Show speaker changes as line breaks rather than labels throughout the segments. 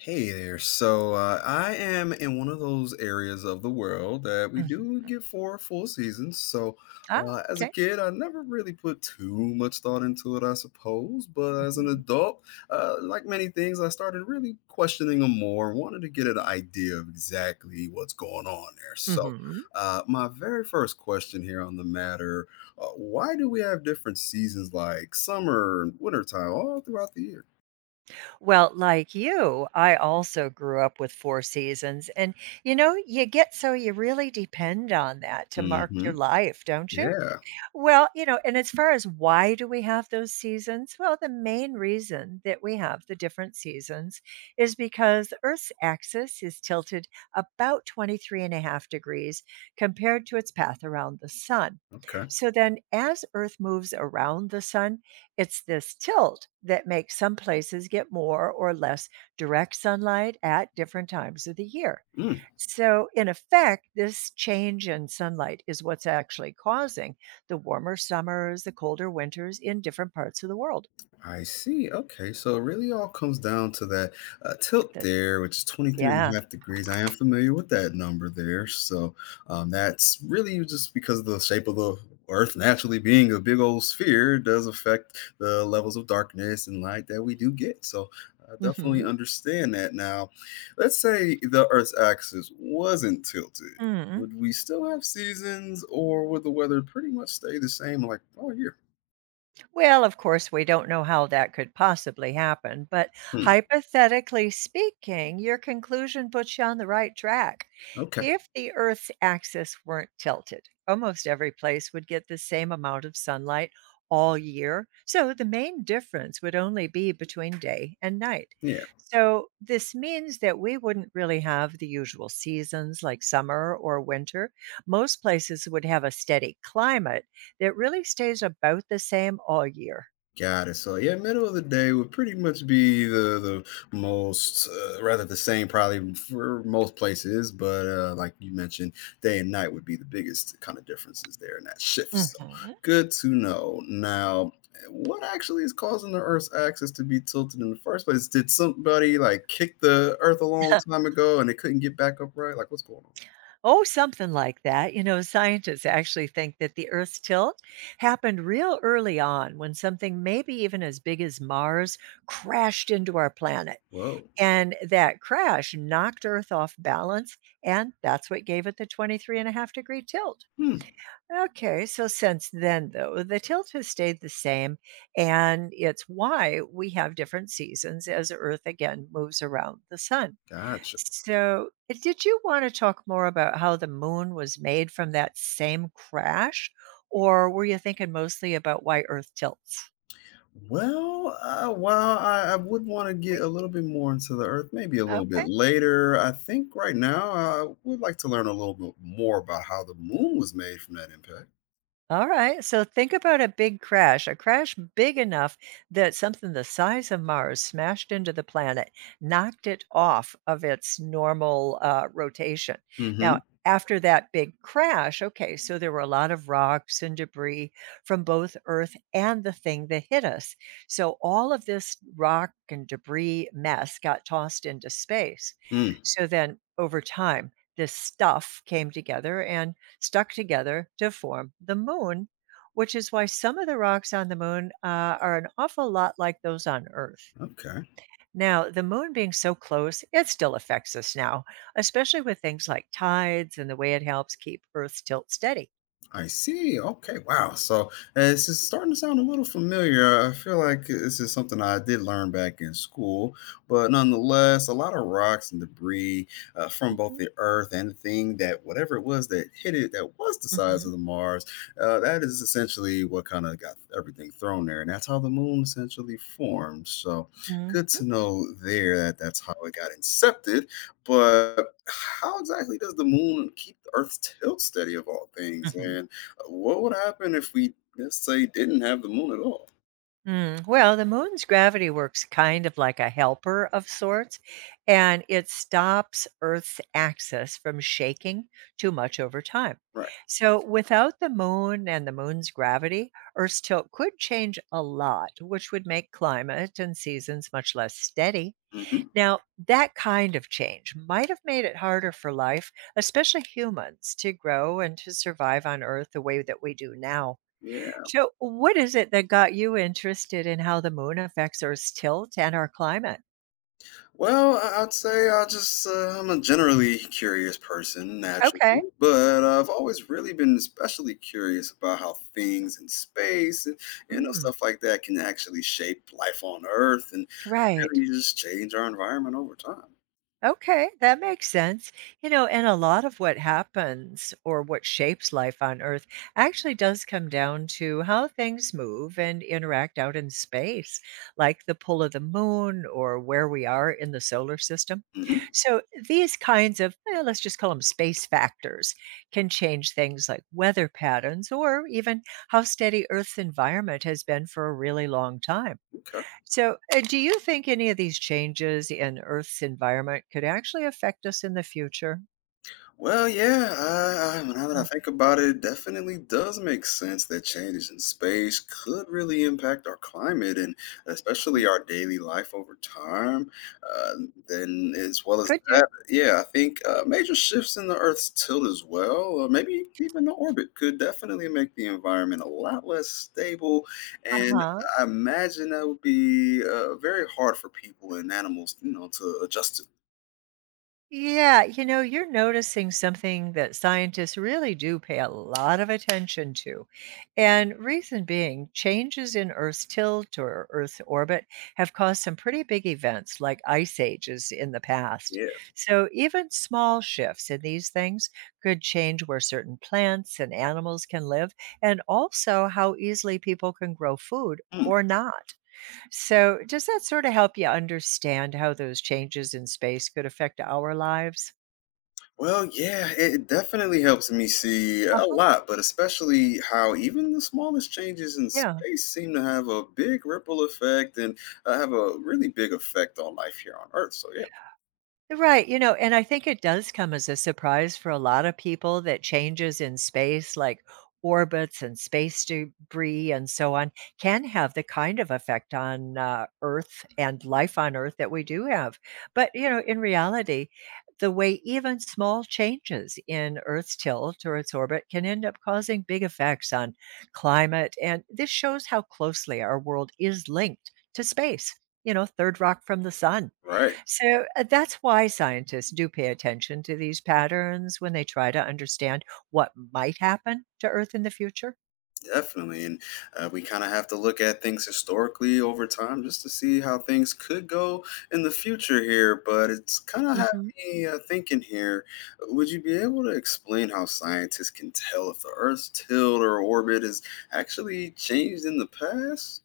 Hey there. So I am in one of those areas of the world that we
Mhm.
do get four full seasons. So
Ah,
as a
okay.
kid, I never really put too much thought into it, I suppose. But as an
Mhm,
adult, like many things, I started really questioning them more, wanted to get an idea of exactly what's going on there. So
mhm.
my very first question here on the matter: Why do we have different seasons like summer and wintertime all throughout the year?
Well, like you, I also grew up with four seasons, and you get so you really depend on that to mark your
Hmm.
life, don't you?
Yeah.
Well, and as far as why do we have those seasons? Well, the main reason that we have the different seasons is because the Earth's axis is tilted about 23.5 degrees compared to its path around the sun.
Okay.
So then, as Earth moves around the sun, it's this tilt that makes some places get more or less direct sunlight at different times of the year.
Mm.
So, in effect, this change in sunlight is what's actually causing the warmer summers, the colder winters in different parts of the world.
I see. Okay. So it really all comes down to that tilt
That
there, which is twenty-three and
Yeah.
a half degrees. I am familiar with that number there. So that's really just because of the shape of the Earth naturally being a big old sphere does affect the levels of darkness and light that we do get. So I definitely
Mhm.
understand that. Now, let's say the Earth's axis wasn't tilted.
Mm,
Would we still have seasons or would the weather pretty much stay the same like all year?
Well, of course, we don't know how that could possibly happen, but
Hmm.
hypothetically speaking, your conclusion puts you on the right track.
Okay.
If the Earth's axis weren't tilted, almost every place would get the same amount of sunlight all year. So the main difference would only be between day and night.
Yeah.
So this means that we wouldn't really have the usual seasons like summer or winter. Most places would have a steady climate that really stays about the same all year.
Got it. So yeah, middle of the day would pretty much be the most rather the same probably for most places, but like you mentioned, day and night would be the biggest kind of differences there in that shift. So
Mhm.
good to know. Now, what actually is causing the Earth's axis to be tilted in the first place? Did somebody like kick the Earth a long time ago and it couldn't get back upright? Like what's going on?
Oh, something like that. You know, scientists actually think that the Earth's tilt happened real early on when something maybe even as big as Mars crashed into our planet.
Whoa.
And that crash knocked Earth off balance, and that's what gave it the 23.5-degree tilt.
Hmm.
Okay, so since then, though, the tilt has stayed the same, and it's why we have different seasons as Earth again moves around the sun.
Gotcha.
So, did you wanna talk more about how the moon was made from that same crash, or were you thinking mostly about why Earth tilts?
Well, while I would want to get a little bit more into the earth, maybe a little bit
Okay.
later. I think right now I would like to learn a little bit more about how the moon was made from that impact.
Alright, so think about a big crash, a crash big enough that something the size of Mars smashed into the planet, knocked it off of its normal, rotation. Now,
Mm-hmm.
after that big crash, okay, so there were a lot of rocks and debris from both Earth and the thing that hit us. So all of this rock and debris mess got tossed into space.
Mm.
So then over time, this stuff came together and stuck together to form the moon, which is why some of the rocks on the moon are an awful lot like those on Earth.
Okay.
Now, the moon being so close, it still affects us now, especially with things like tides and the way it helps keep Earth's tilt steady.
I see. Okay. Wow. So this is starting to sound a little familiar. I feel like this is something I did learn back in school, but nonetheless, a lot of rocks and debris from both
Hmm.
the Earth and the thing that whatever it was that hit it that was the size
Hmm.
of the Mars, that is essentially what kind of got everything thrown there, and that's how the moon essentially formed. So
Hmm.
good to know there that that's how it got incepted, but how exactly does the moon keep the Earth's tilt steady of all things?
Hmm.
And what would happen if we, let's say, didn't have the moon at all?
Mm, well, the moon's gravity works kind of like a helper of sorts, and it stops Earth's axis from shaking too much over time.
Right.
So, without the moon and the moon's gravity, Earth's tilt could change a lot, which would make climate and seasons much less steady.
Mm-hmm.
Now, that kind of change might have made it harder for life, especially humans, to grow and to survive on Earth the way that we do now.
Yeah.
So, what is it that got you interested in how the moon affects Earth's tilt and our climate?
Well, I'd say I just I'm a generally curious person naturally,
Okay.
but I've always really been especially curious about how things in space and
Mm,
stuff like that can actually shape life on Earth and
right.
really just change our environment over time.
Okay, that makes sense. You know, and a lot of what happens or what shapes life on Earth actually does come down to how things move and interact out in space, like the pull of the moon or where we are in the solar system.
Hmm.
So, these kinds of, let's just call them space factors, can change things like weather patterns or even how steady Earth's environment has been for a really long time.
Okay.
So, do you think any of these changes in Earth's environment could actually affect us in the future?
Well, yeah, now that I
Mm.
think about it, it definitely does make sense that changes in space could really impact our climate and especially our daily life over time. Uh, then, as well as
Could do.
that, yeah, I think major shifts in the Earth's tilt as well, or maybe even the orbit, could definitely make the environment a lot less stable.
Uh
And
huh.
I imagine that would be very hard for people and animals, you know, to adjust to.
Yeah, you know, you're noticing something that scientists really do pay a lot of attention to. And reason being, changes in Earth's tilt or Earth's orbit have caused some pretty big events like ice ages in the past.
Yeah.
So even small shifts in these things could change where certain plants and animals can live and also how easily people can grow food
Hmm.
or not. So, does that sort of help you understand how those changes in space could affect our lives?
Well, yeah, it definitely helps me see a
Uh-huh.
lot, but especially how even the smallest changes in
Yeah.
space seem to have a big ripple effect and have a really big effect on life here on Earth. So, yeah,
Right, you know, and I think it does come as a surprise for a lot of people that changes in space, like orbits and space debris and so on, can have the kind of effect on Earth and life on Earth that we do have. But, you know, in reality, the way even small changes in Earth's tilt or its orbit can end up causing big effects on climate. And this shows how closely our world is linked to space, you know, third rock from the sun.
right.
So, that's why scientists do pay attention to these patterns when they try to understand what might happen to Earth in the future.
Definitely. And we kind of have to look at things historically over time just to see how things could go in the future here. But it's kind of had
Mhm.
me thinking here. Would you be able to explain how scientists can tell if the Earth's tilt or orbit is actually changed in the past?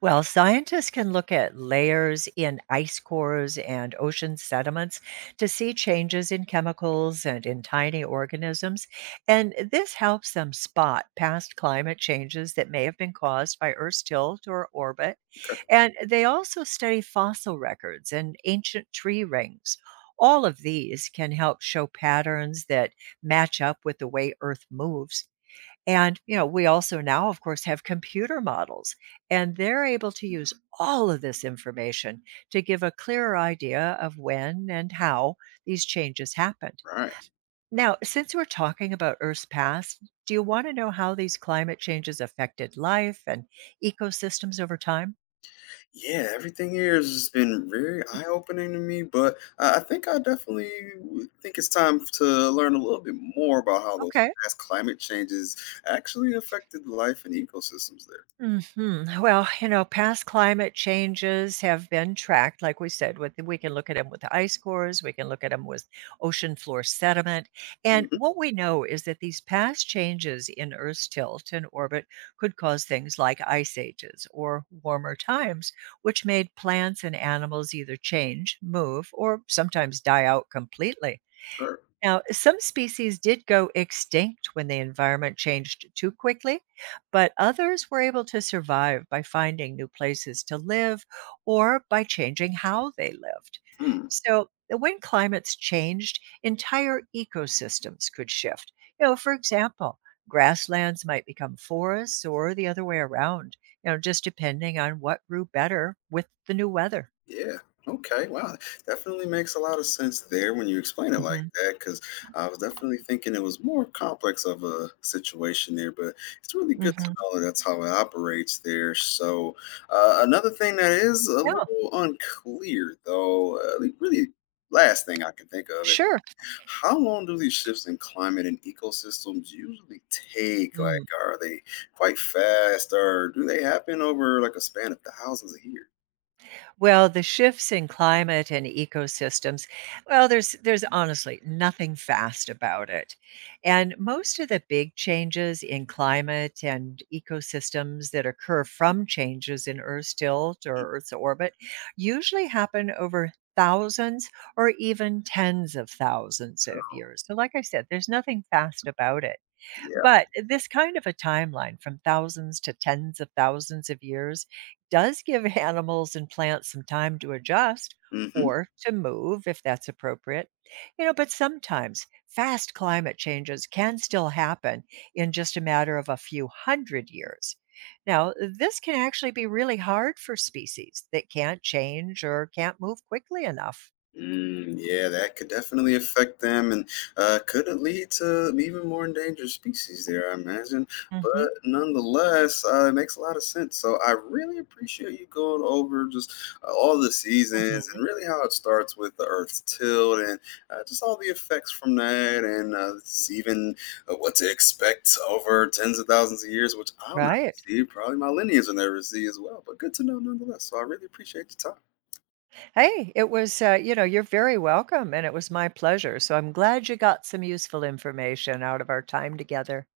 Well, scientists can look at layers in ice cores and ocean sediments to see changes in chemicals and in tiny organisms. And this helps them spot past climate changes that may have been caused by Earth's tilt or orbit.
Okay.
And they also study fossil records and ancient tree rings. All of these can help show patterns that match up with the way Earth moves. And, you know, we also now, of course, have computer models, and they're able to use all of this information to give a clearer idea of when and how these changes happened.
Right.
Now, since we're talking about Earth's past, do you want to know how these climate changes affected life and ecosystems over time?
Yeah, everything here has been very
Mhm.
eye-opening to me, but I think I definitely would think it's time to learn a little bit more about how those
Okay.
past climate changes actually affected life and ecosystems there.
Mhm. Well, you know, past climate changes have been tracked, like we said, with we can look at them with the ice cores, we can look at them with ocean floor sediment. And
Hmm
what we know is that these past changes in Earth's tilt and orbit could cause things like ice ages or warmer times, which made plants and animals either change, move, or sometimes die out completely.
Sure.
Now, some species did go extinct when the environment changed too quickly, but others were able to survive by finding new places to live or by changing how they lived.
Hmm.
So, when climates changed, entire ecosystems could shift. You know, for example, grasslands might become forests or the other way around, you know, just depending on what grew better with the new weather.
Yeah. Okay. Wow. Definitely makes a lot of sense there when you explain it like
Hmm.
that, because I was definitely thinking it was more complex of a situation there, but it's really good to
Hmm.
know that that's how it operates there. So, another thing that is a
Yeah,
little unclear, though, the really last thing I can think of, it-
sure.
how long do these shifts in climate and ecosystems usually take? Like, are they quite fast, or do they happen over like a span of thousands of years?
Well, the shifts in climate and ecosystems, well, there's honestly nothing fast about it. And most of the big changes in climate and ecosystems that occur from changes in Earth's tilt or Earth's orbit usually happen over thousands or even tens of thousands
Uh,
of years. So like I said, there's nothing fast about it.
Yeah.
But this kind of a timeline from thousands to tens of thousands of years does give animals and plants some time to adjust
Mhm.
or to move if that's appropriate. You know, but sometimes fast climate changes can still happen in just a matter of a few hundred years. Now, this can actually be really hard for species that can't change or can't move quickly enough.
Mm, yeah, that could definitely affect them and could it lead to even more endangered species there, I imagine. But
Hmm.
nonetheless, it makes a lot of sense. So I really appreciate you going over just all the seasons
Hmm.
and really how it starts with the Earth's tilt and just all the effects from that and it's even what to expect over tens of thousands of years, which I'll never
Right.
see. Probably my lineage will never see as well. But good to know nonetheless. So I really appreciate your time.
Hey, it was, you're very welcome, and it was my pleasure. So I'm glad you got some useful information out of our time together.